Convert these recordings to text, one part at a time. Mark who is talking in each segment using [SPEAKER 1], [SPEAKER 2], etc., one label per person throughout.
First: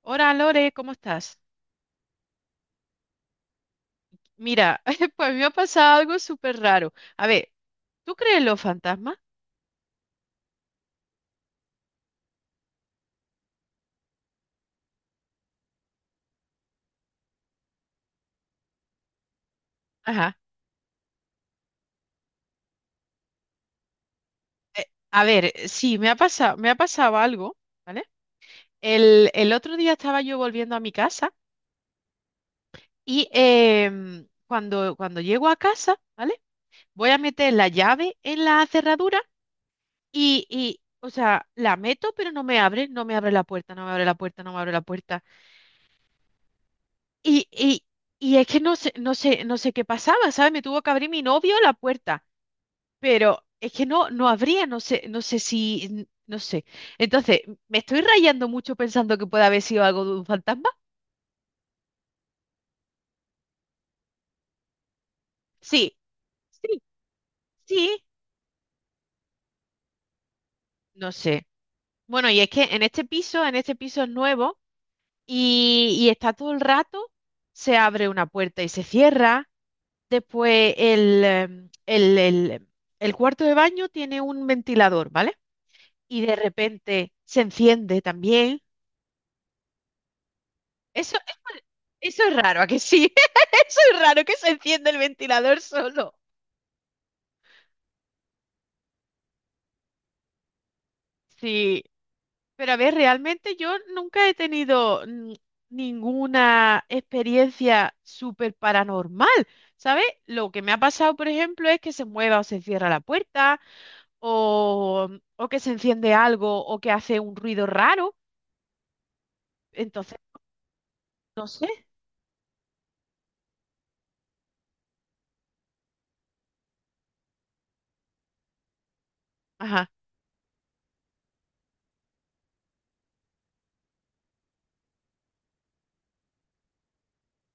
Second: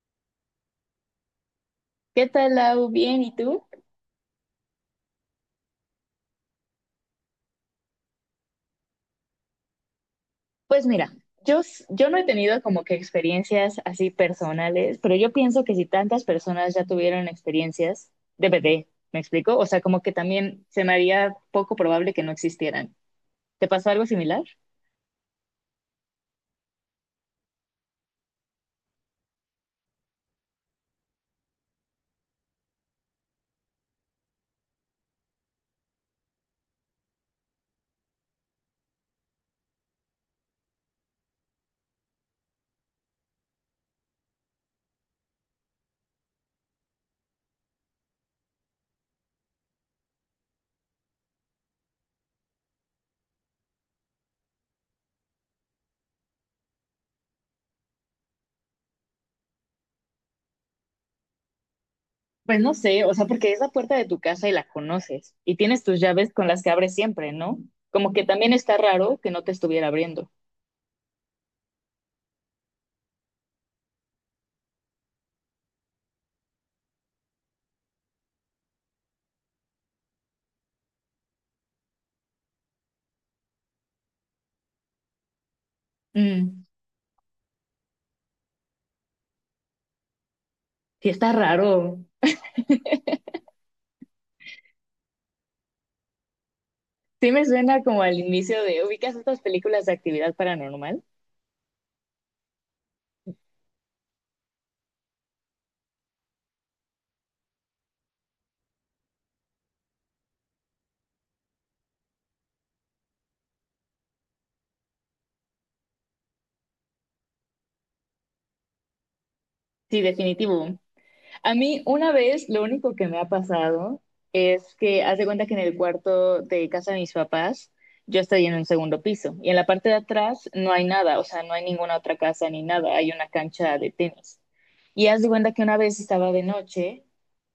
[SPEAKER 1] Hola Lore, ¿cómo estás?
[SPEAKER 2] ¿Qué tal, Lau? Bien, ¿y tú?
[SPEAKER 1] Mira, pues me ha pasado algo súper raro. A ver, ¿tú crees en los fantasmas?
[SPEAKER 2] Pues mira, yo no he tenido como que experiencias así personales, pero yo pienso que si tantas personas ya tuvieron experiencias, DPT, ¿me explico? O sea, como que
[SPEAKER 1] Ajá.
[SPEAKER 2] también se me haría poco probable que no existieran. ¿Te pasó algo similar?
[SPEAKER 1] Eh, a ver, sí, me ha pasado algo, ¿vale? El otro día estaba yo volviendo a mi casa y cuando llego a casa, ¿vale? Voy a meter la llave en la cerradura o sea, la meto, pero no me abre la puerta, no me abre la puerta, no me abre la puerta. Y, y, y es que no sé qué pasaba, ¿sabes? Me tuvo que abrir mi novio la puerta. Pero es que no, no habría, no sé si, no sé. Entonces, ¿me estoy rayando mucho pensando que puede haber sido algo de un fantasma?
[SPEAKER 2] Pues no sé, o sea, porque es la puerta de tu casa y la conoces y tienes
[SPEAKER 1] Sí,
[SPEAKER 2] tus llaves con las que
[SPEAKER 1] sí,
[SPEAKER 2] abres siempre, ¿no?
[SPEAKER 1] sí,
[SPEAKER 2] Como que también está raro que no te estuviera abriendo.
[SPEAKER 1] no sé. Bueno, y es que en en este piso es nuevo y está todo el rato, se abre una puerta y se cierra. Después el, em, el cuarto de baño tiene un ventilador, ¿vale? Y de
[SPEAKER 2] Mm,
[SPEAKER 1] repente se enciende también.
[SPEAKER 2] sí
[SPEAKER 1] Eso,
[SPEAKER 2] está
[SPEAKER 1] eso
[SPEAKER 2] raro.
[SPEAKER 1] eso es raro, ¿a que sí? Eso es raro que se encienda el ventilador solo.
[SPEAKER 2] Sí me suena como al inicio de, ¿ubicas estas películas de actividad paranormal?
[SPEAKER 1] Sí, pero a ver, realmente yo nunca he tenido ninguna experiencia súper paranormal, ¿sabes? Lo que me ha pasado, por ejemplo, es que se mueva o se cierra la puerta, o, o que se enciende algo, o que hace un ruido raro.
[SPEAKER 2] Sí,
[SPEAKER 1] Entonces,
[SPEAKER 2] definitivo.
[SPEAKER 1] no
[SPEAKER 2] A
[SPEAKER 1] sé.
[SPEAKER 2] mí una vez lo único que me ha pasado es que haz de cuenta que en el cuarto de casa de mis papás yo estoy en un segundo piso y en la parte
[SPEAKER 1] Ajá,
[SPEAKER 2] de atrás no hay nada, o sea, no hay ninguna otra casa ni nada, hay una cancha de tenis. Y haz de cuenta que una vez estaba de noche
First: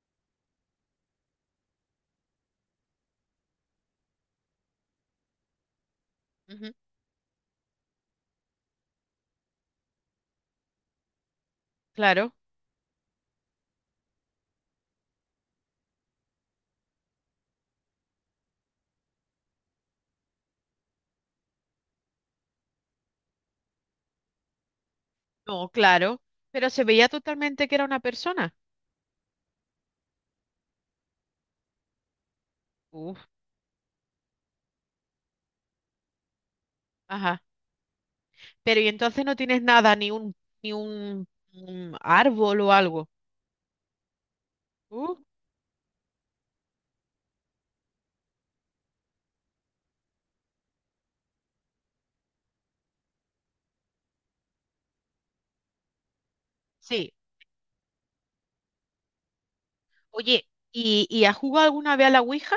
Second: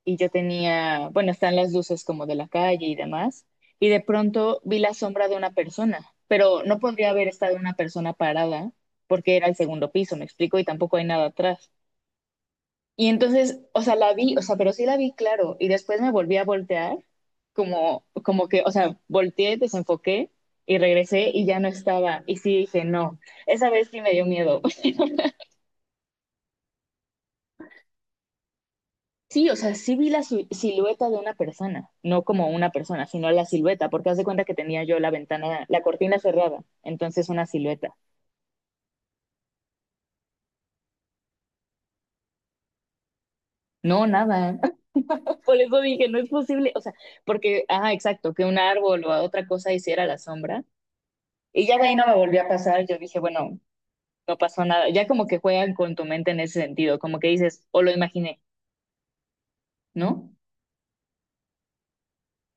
[SPEAKER 2] y yo tenía, bueno, están las luces como de la calle y demás, y de pronto vi la sombra de una persona, pero
[SPEAKER 1] ujú,
[SPEAKER 2] no podría haber estado una persona parada porque era el segundo piso, me explico, y tampoco hay nada atrás.
[SPEAKER 1] claro,
[SPEAKER 2] Y entonces, o sea, la vi, o sea, pero sí la vi, claro, y después me volví a voltear, como que, o sea, volteé, desenfoqué y regresé y ya no estaba. Y sí dije, no, esa vez sí me dio miedo.
[SPEAKER 1] no, claro. Pero se veía totalmente que era una persona.
[SPEAKER 2] Sí, o sea, sí vi la silueta de una persona, no como una persona,
[SPEAKER 1] Uf,
[SPEAKER 2] sino la silueta, porque haz de cuenta que tenía yo la ventana, la cortina cerrada, entonces
[SPEAKER 1] ajá.
[SPEAKER 2] una silueta.
[SPEAKER 1] Pero y entonces no tienes nada, ni un, un árbol o algo.
[SPEAKER 2] No, nada.
[SPEAKER 1] Uh,
[SPEAKER 2] Por eso dije, no es posible, o sea, porque, ajá, exacto, que un árbol o otra cosa hiciera la sombra. Y ya de ahí no me volvió a pasar, yo dije, bueno. No pasó nada. Ya como que juegan con tu mente en ese sentido,
[SPEAKER 1] sí.
[SPEAKER 2] como que dices, o lo imaginé, ¿no?
[SPEAKER 1] Oye, y has jugado alguna vez a la Ouija?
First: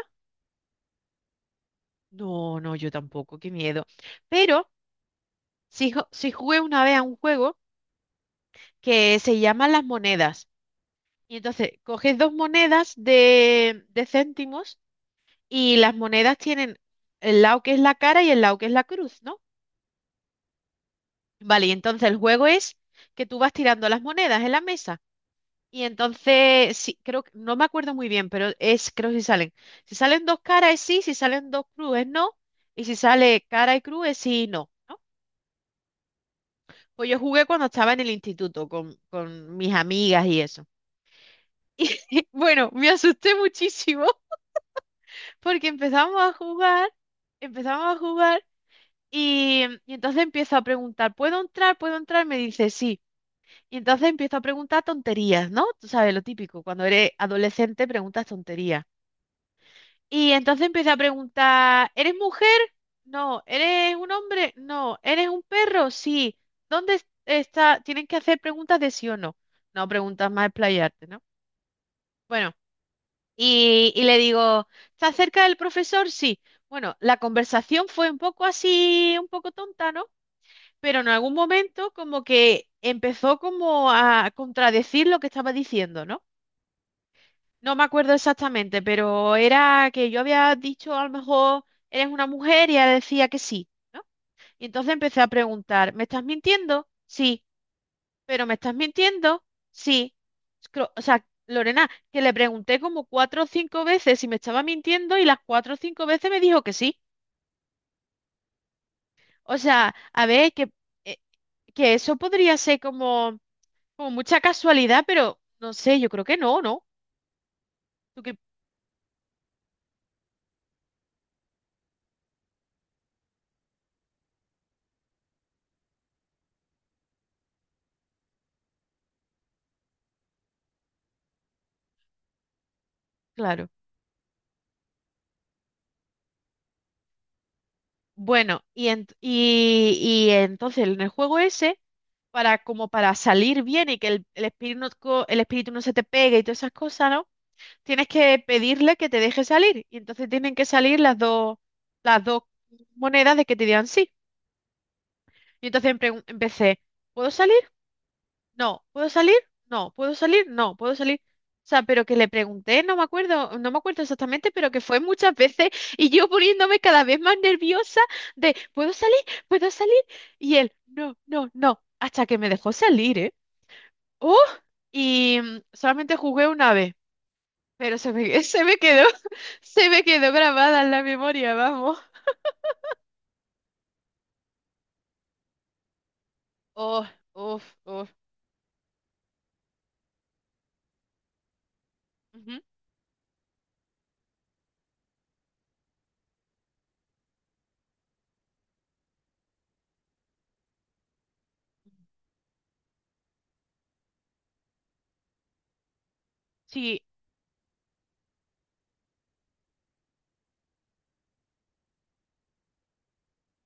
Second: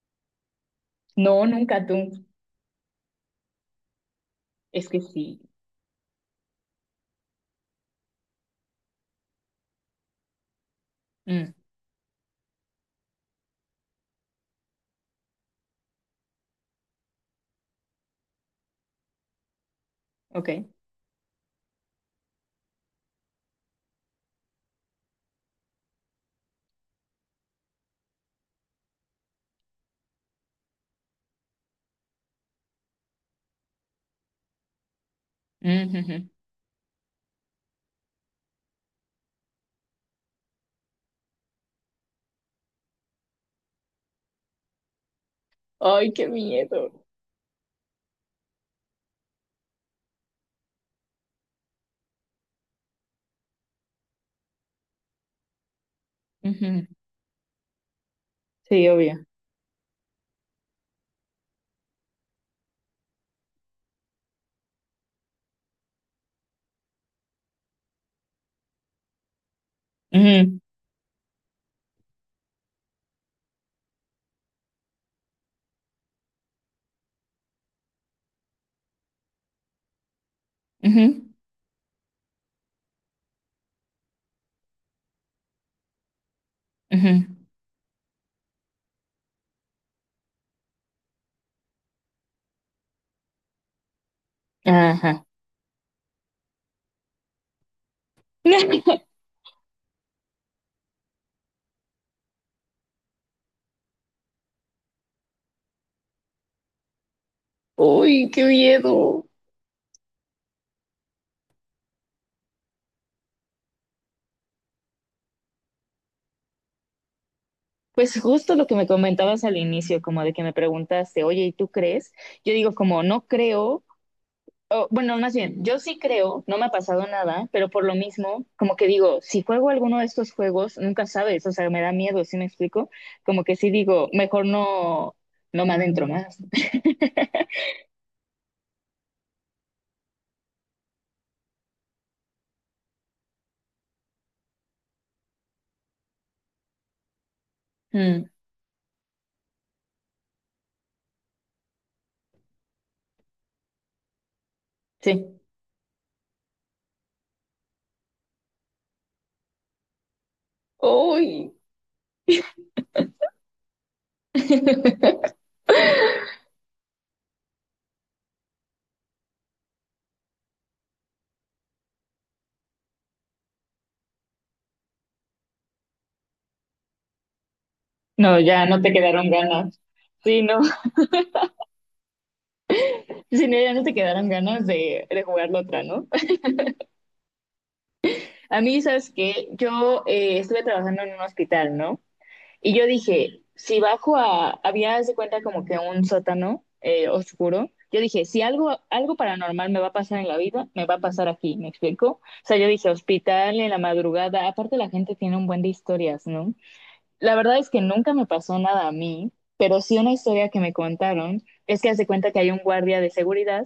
[SPEAKER 2] No, nunca tú.
[SPEAKER 1] No, no, yo tampoco, qué miedo. Pero
[SPEAKER 2] Es que sí.
[SPEAKER 1] sí, sí jugué una vez a un juego que se llama Las Monedas. Y
[SPEAKER 2] Mm,
[SPEAKER 1] entonces coges dos monedas de céntimos y las monedas tienen el lado que es la cara y el lado que es la cruz, ¿no?
[SPEAKER 2] ok.
[SPEAKER 1] Vale, y entonces el juego es que tú vas tirando las monedas en la mesa. Y entonces, sí, creo que, no me acuerdo muy bien, pero es, creo que si salen. Si salen dos caras es sí, si salen dos cruz es no, y si sale cara y cruz es sí y no, ¿no?
[SPEAKER 2] Mm, ujú.
[SPEAKER 1] Pues yo jugué cuando estaba en el instituto con mis amigas y eso. Y bueno, me asusté muchísimo porque
[SPEAKER 2] Ay, qué miedo.
[SPEAKER 1] empezamos a jugar y entonces empiezo a preguntar, ¿puedo entrar? ¿Puedo entrar? Me dice sí. Y entonces empiezo a preguntar tonterías, ¿no? Tú sabes lo típico, cuando
[SPEAKER 2] Ujú.
[SPEAKER 1] eres adolescente preguntas tonterías.
[SPEAKER 2] Sí, obvio.
[SPEAKER 1] Y entonces empieza a preguntar, ¿eres mujer? No, ¿eres un hombre? No, ¿eres un perro? Sí. ¿Dónde está? Tienen que hacer preguntas de sí o no. No preguntas más
[SPEAKER 2] Ujú,
[SPEAKER 1] explayarte, ¿no? Bueno, y le digo, ¿estás cerca del profesor? Sí. Bueno, la conversación fue un poco así, un poco tonta, ¿no? Pero en
[SPEAKER 2] ujú,
[SPEAKER 1] algún momento como que empezó como a contradecir lo que estaba diciendo, ¿no?
[SPEAKER 2] ujú.
[SPEAKER 1] No me acuerdo exactamente, pero era que yo había dicho a lo mejor eres una mujer y ella decía que sí, ¿no? Y entonces empecé
[SPEAKER 2] Ajá.
[SPEAKER 1] a preguntar, ¿me estás mintiendo? Sí, pero ¿me estás mintiendo? Sí. O sea, Lorena, que le pregunté como cuatro o cinco veces si me estaba mintiendo y las cuatro o cinco veces me dijo que sí.
[SPEAKER 2] Uy, qué miedo.
[SPEAKER 1] O sea, a ver, eh, que eso podría ser como, como mucha casualidad, pero no sé, yo creo que no, ¿no?
[SPEAKER 2] Pues
[SPEAKER 1] Tú que,
[SPEAKER 2] justo lo que me comentabas al inicio, como de que me preguntaste, oye, ¿y tú crees? Yo digo como no creo, o, bueno, más bien, yo sí creo, no me ha pasado nada, pero por lo mismo, como que digo, si juego alguno de estos juegos, nunca sabes, o sea, me da miedo, ¿sí me explico? Como que
[SPEAKER 1] claro.
[SPEAKER 2] sí digo, mejor no, no me adentro más.
[SPEAKER 1] Bueno, y entonces en el juego ese, para como para salir bien y que el espíritu no se te pegue y todas esas cosas, ¿no? Tienes
[SPEAKER 2] Mm,
[SPEAKER 1] que pedirle que te deje salir. Y entonces tienen que salir las dos monedas de que te digan sí.
[SPEAKER 2] sí.
[SPEAKER 1] Y entonces empecé, ¿puedo salir? No, ¿puedo salir? No, ¿puedo salir? No, ¿puedo salir?
[SPEAKER 2] Uy.
[SPEAKER 1] O sea, pero que le pregunté, no me acuerdo exactamente, pero que fue muchas veces y yo poniéndome cada vez más nerviosa de, ¿puedo salir? ¿Puedo salir? Y él, no, no, no, hasta que me dejó salir, ¿eh? ¡Oh! Y solamente jugué una vez, pero
[SPEAKER 2] No, ya no te quedaron ganas.
[SPEAKER 1] se me quedó
[SPEAKER 2] Sí, no,
[SPEAKER 1] grabada en la memoria, vamos.
[SPEAKER 2] sí, no, ya no te quedaron ganas de jugarlo otra, ¿no?
[SPEAKER 1] Oh, oh, oh.
[SPEAKER 2] A mí, ¿sabes qué? Yo estuve trabajando en un hospital, ¿no?
[SPEAKER 1] ujú,
[SPEAKER 2] Y yo dije, si bajo a, había, haz de cuenta como que un sótano oscuro, yo dije, si algo, algo paranormal me va a pasar en la vida, me va a pasar aquí, ¿me explico? O sea, yo dije, hospital en la madrugada, aparte la gente tiene un buen de historias, ¿no?
[SPEAKER 1] Sí.
[SPEAKER 2] La verdad es que nunca me pasó nada a mí, pero sí una historia que me contaron es que hace cuenta que hay un guardia de seguridad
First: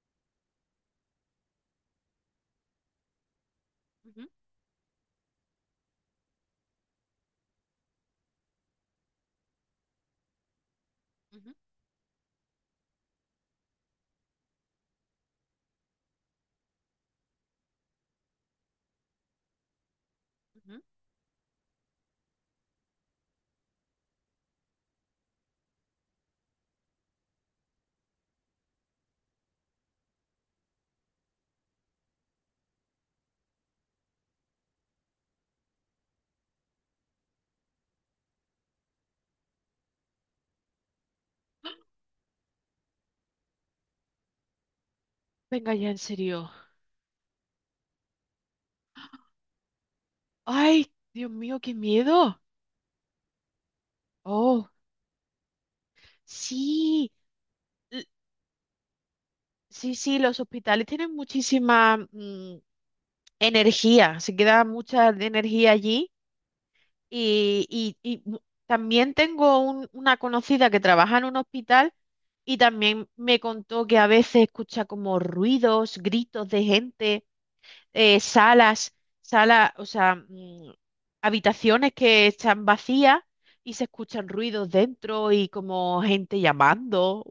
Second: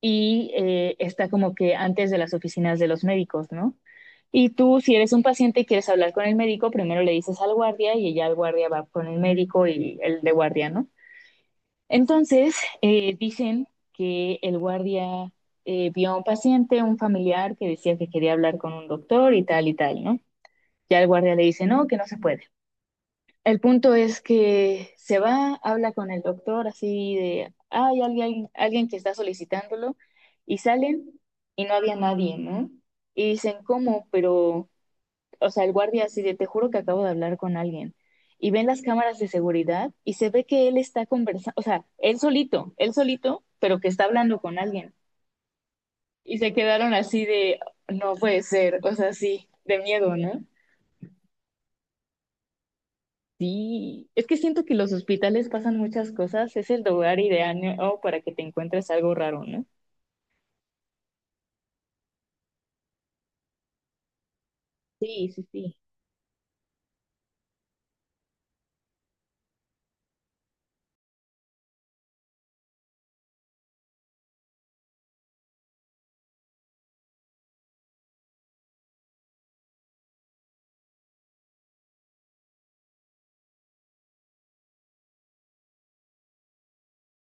[SPEAKER 2] y está como que antes de las oficinas de los médicos, ¿no?
[SPEAKER 1] ujú,
[SPEAKER 2] Y tú, si eres un paciente y quieres hablar con el médico, primero le dices al guardia y ya el guardia va con el médico y el de guardia, ¿no?
[SPEAKER 1] ujú,
[SPEAKER 2] Entonces, dicen que el guardia vio a un paciente, un familiar que decía que quería hablar con un doctor y tal, ¿no?
[SPEAKER 1] ujú.
[SPEAKER 2] Ya el guardia le dice, no, que no se puede. El punto es que se va, habla con el doctor así de, ah, hay alguien, alguien que está solicitándolo y salen y no había nadie, ¿no? Y dicen, ¿cómo? Pero o sea, el guardia así de, te juro que acabo de hablar con alguien. Y ven las cámaras de seguridad y se ve que él está conversando, o sea, él solito, pero que está hablando con alguien.
[SPEAKER 1] Venga ya, en
[SPEAKER 2] Y
[SPEAKER 1] serio.
[SPEAKER 2] se quedaron así de, no puede ser, o sea, sí, de miedo, ¿no?
[SPEAKER 1] Ay, Dios mío, qué miedo.
[SPEAKER 2] Sí, es que siento
[SPEAKER 1] Oh,
[SPEAKER 2] que los hospitales pasan muchas cosas, es el
[SPEAKER 1] sí,
[SPEAKER 2] lugar ideal, ¿no?,
[SPEAKER 1] l-
[SPEAKER 2] para que te encuentres algo raro, ¿no?
[SPEAKER 1] sí, sí, los hospitales tienen muchísima energía, se queda mucha de
[SPEAKER 2] Sí, sí,
[SPEAKER 1] energía
[SPEAKER 2] sí.
[SPEAKER 1] allí y también tengo una conocida que trabaja en un hospital y también me contó que a veces escucha como ruidos, gritos de gente, eh, salas, salas, o sea, habitaciones que están vacías y se escuchan ruidos dentro y como gente llamando.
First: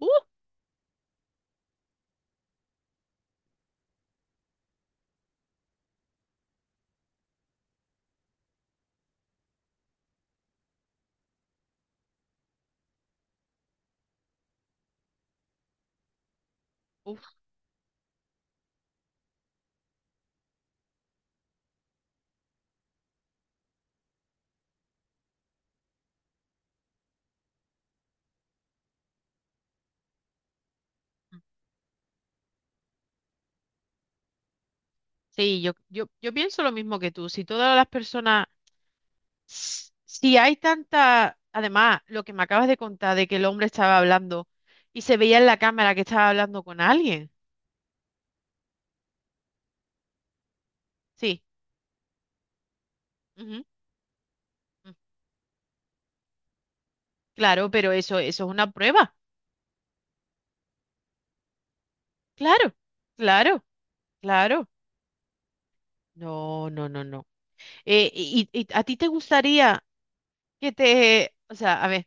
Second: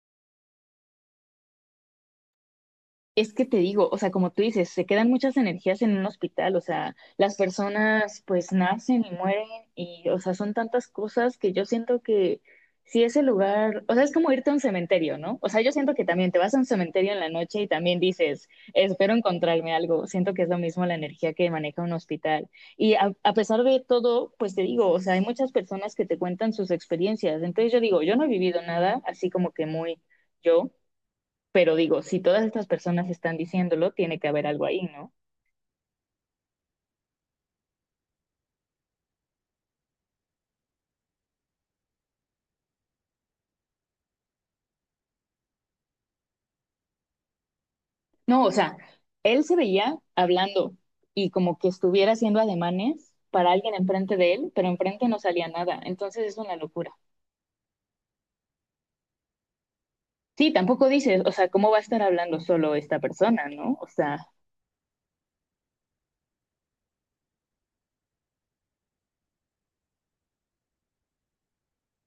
[SPEAKER 2] Es que te digo, o sea, como tú dices, se quedan muchas energías en un hospital, o sea, las personas pues nacen y mueren y, o sea, son tantas cosas que yo siento que si ese lugar, o sea, es como irte a un cementerio, ¿no? O sea, yo siento que también te vas a un cementerio
[SPEAKER 1] ¡Uh!
[SPEAKER 2] en la noche y también dices, espero encontrarme algo, siento que es lo mismo la energía que maneja un hospital. Y a pesar de todo, pues te digo, o sea, hay muchas personas que te cuentan sus experiencias, entonces yo digo, yo no he vivido nada así como que muy yo. Pero digo, si todas estas personas están diciéndolo, tiene que haber algo ahí, ¿no?
[SPEAKER 1] Sí, yo pienso lo mismo que tú. Si todas las personas, si hay tanta, además, lo que me acabas de contar de que el hombre estaba hablando y se veía en la cámara que estaba hablando con alguien.
[SPEAKER 2] No, o sea, él se veía hablando y
[SPEAKER 1] Sí,
[SPEAKER 2] como que estuviera haciendo ademanes para
[SPEAKER 1] ujú,
[SPEAKER 2] alguien enfrente de él, pero
[SPEAKER 1] mm,
[SPEAKER 2] enfrente no salía nada. Entonces es una locura.
[SPEAKER 1] Claro, pero eso es una prueba.
[SPEAKER 2] Sí, tampoco dices, o sea, ¿cómo va a estar hablando
[SPEAKER 1] Claro,
[SPEAKER 2] solo esta persona,
[SPEAKER 1] claro,
[SPEAKER 2] no? O sea,
[SPEAKER 1] claro. No, no, no, no. Y a ti te gustaría que te, o sea, a ver.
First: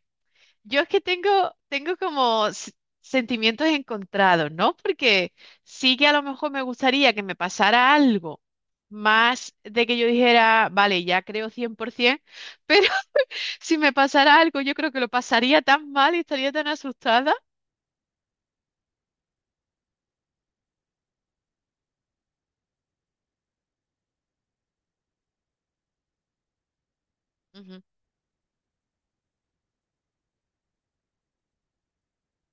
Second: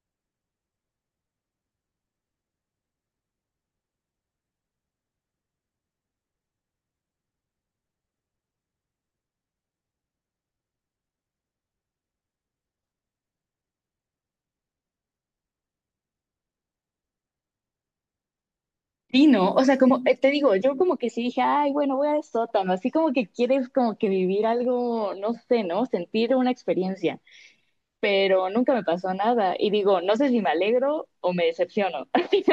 [SPEAKER 1] Yo es que tengo, tengo como sentimientos encontrados, ¿no? Porque sí que a lo mejor me gustaría que me pasara algo más de que yo dijera, vale, ya creo 100%, pero si me pasara algo, yo creo que lo pasaría tan mal y estaría tan asustada.
[SPEAKER 2] sí, no. O sea, como te digo, yo como que sí dije, ay, bueno, voy al sótano. Así como que quieres como que vivir algo, no sé, ¿no? Sentir una experiencia.
[SPEAKER 1] Ujú.
[SPEAKER 2] Pero nunca me pasó nada. Y digo, no sé si me alegro o me decepciono.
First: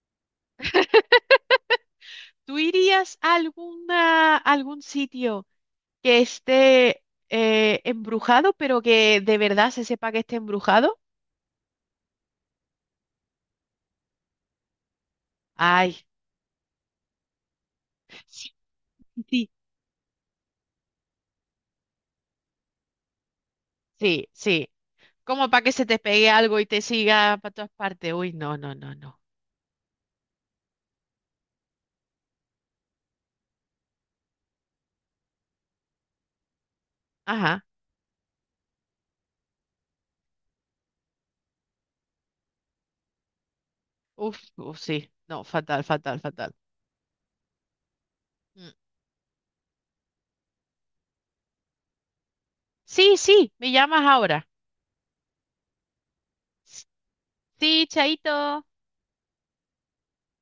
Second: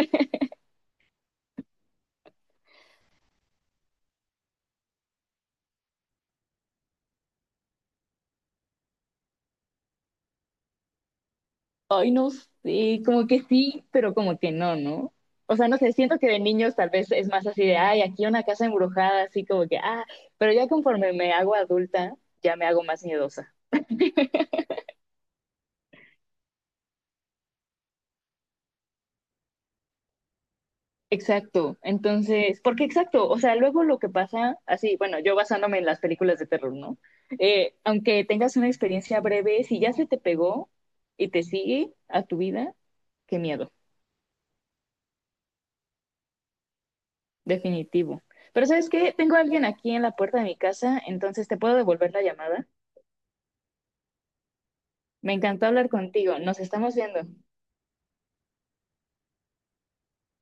[SPEAKER 1] ¿Tú irías a alguna, algún sitio que esté embrujado, pero que de verdad se sepa que esté embrujado?
[SPEAKER 2] Ay, no sé, como que sí, pero como que no, ¿no? O sea, no
[SPEAKER 1] Ay,
[SPEAKER 2] sé, siento que de niños tal vez es más así de, ay, aquí una
[SPEAKER 1] sí,
[SPEAKER 2] casa embrujada, así
[SPEAKER 1] sí,
[SPEAKER 2] como que, ah, pero ya conforme me hago adulta, ya me hago más miedosa.
[SPEAKER 1] sí. sí. Como para que se te pegue algo y te siga para todas partes. Uy, no, no, no, no.
[SPEAKER 2] Exacto, entonces, porque exacto, o sea, luego lo que pasa, así, bueno, yo basándome en las películas de terror, ¿no?
[SPEAKER 1] Ajá.
[SPEAKER 2] Aunque tengas una experiencia breve, si ya se te pegó y te sigue a tu vida, qué miedo,
[SPEAKER 1] Uf, uf, sí. No, fatal, fatal, fatal.
[SPEAKER 2] definitivo. Pero
[SPEAKER 1] Mm.
[SPEAKER 2] ¿sabes qué? Tengo a alguien aquí en la puerta de mi casa, entonces te puedo devolver la llamada.
[SPEAKER 1] Sí, sí, me llamas ahora.
[SPEAKER 2] Me encantó hablar contigo. Nos estamos viendo.
[SPEAKER 1] Sí, chaito.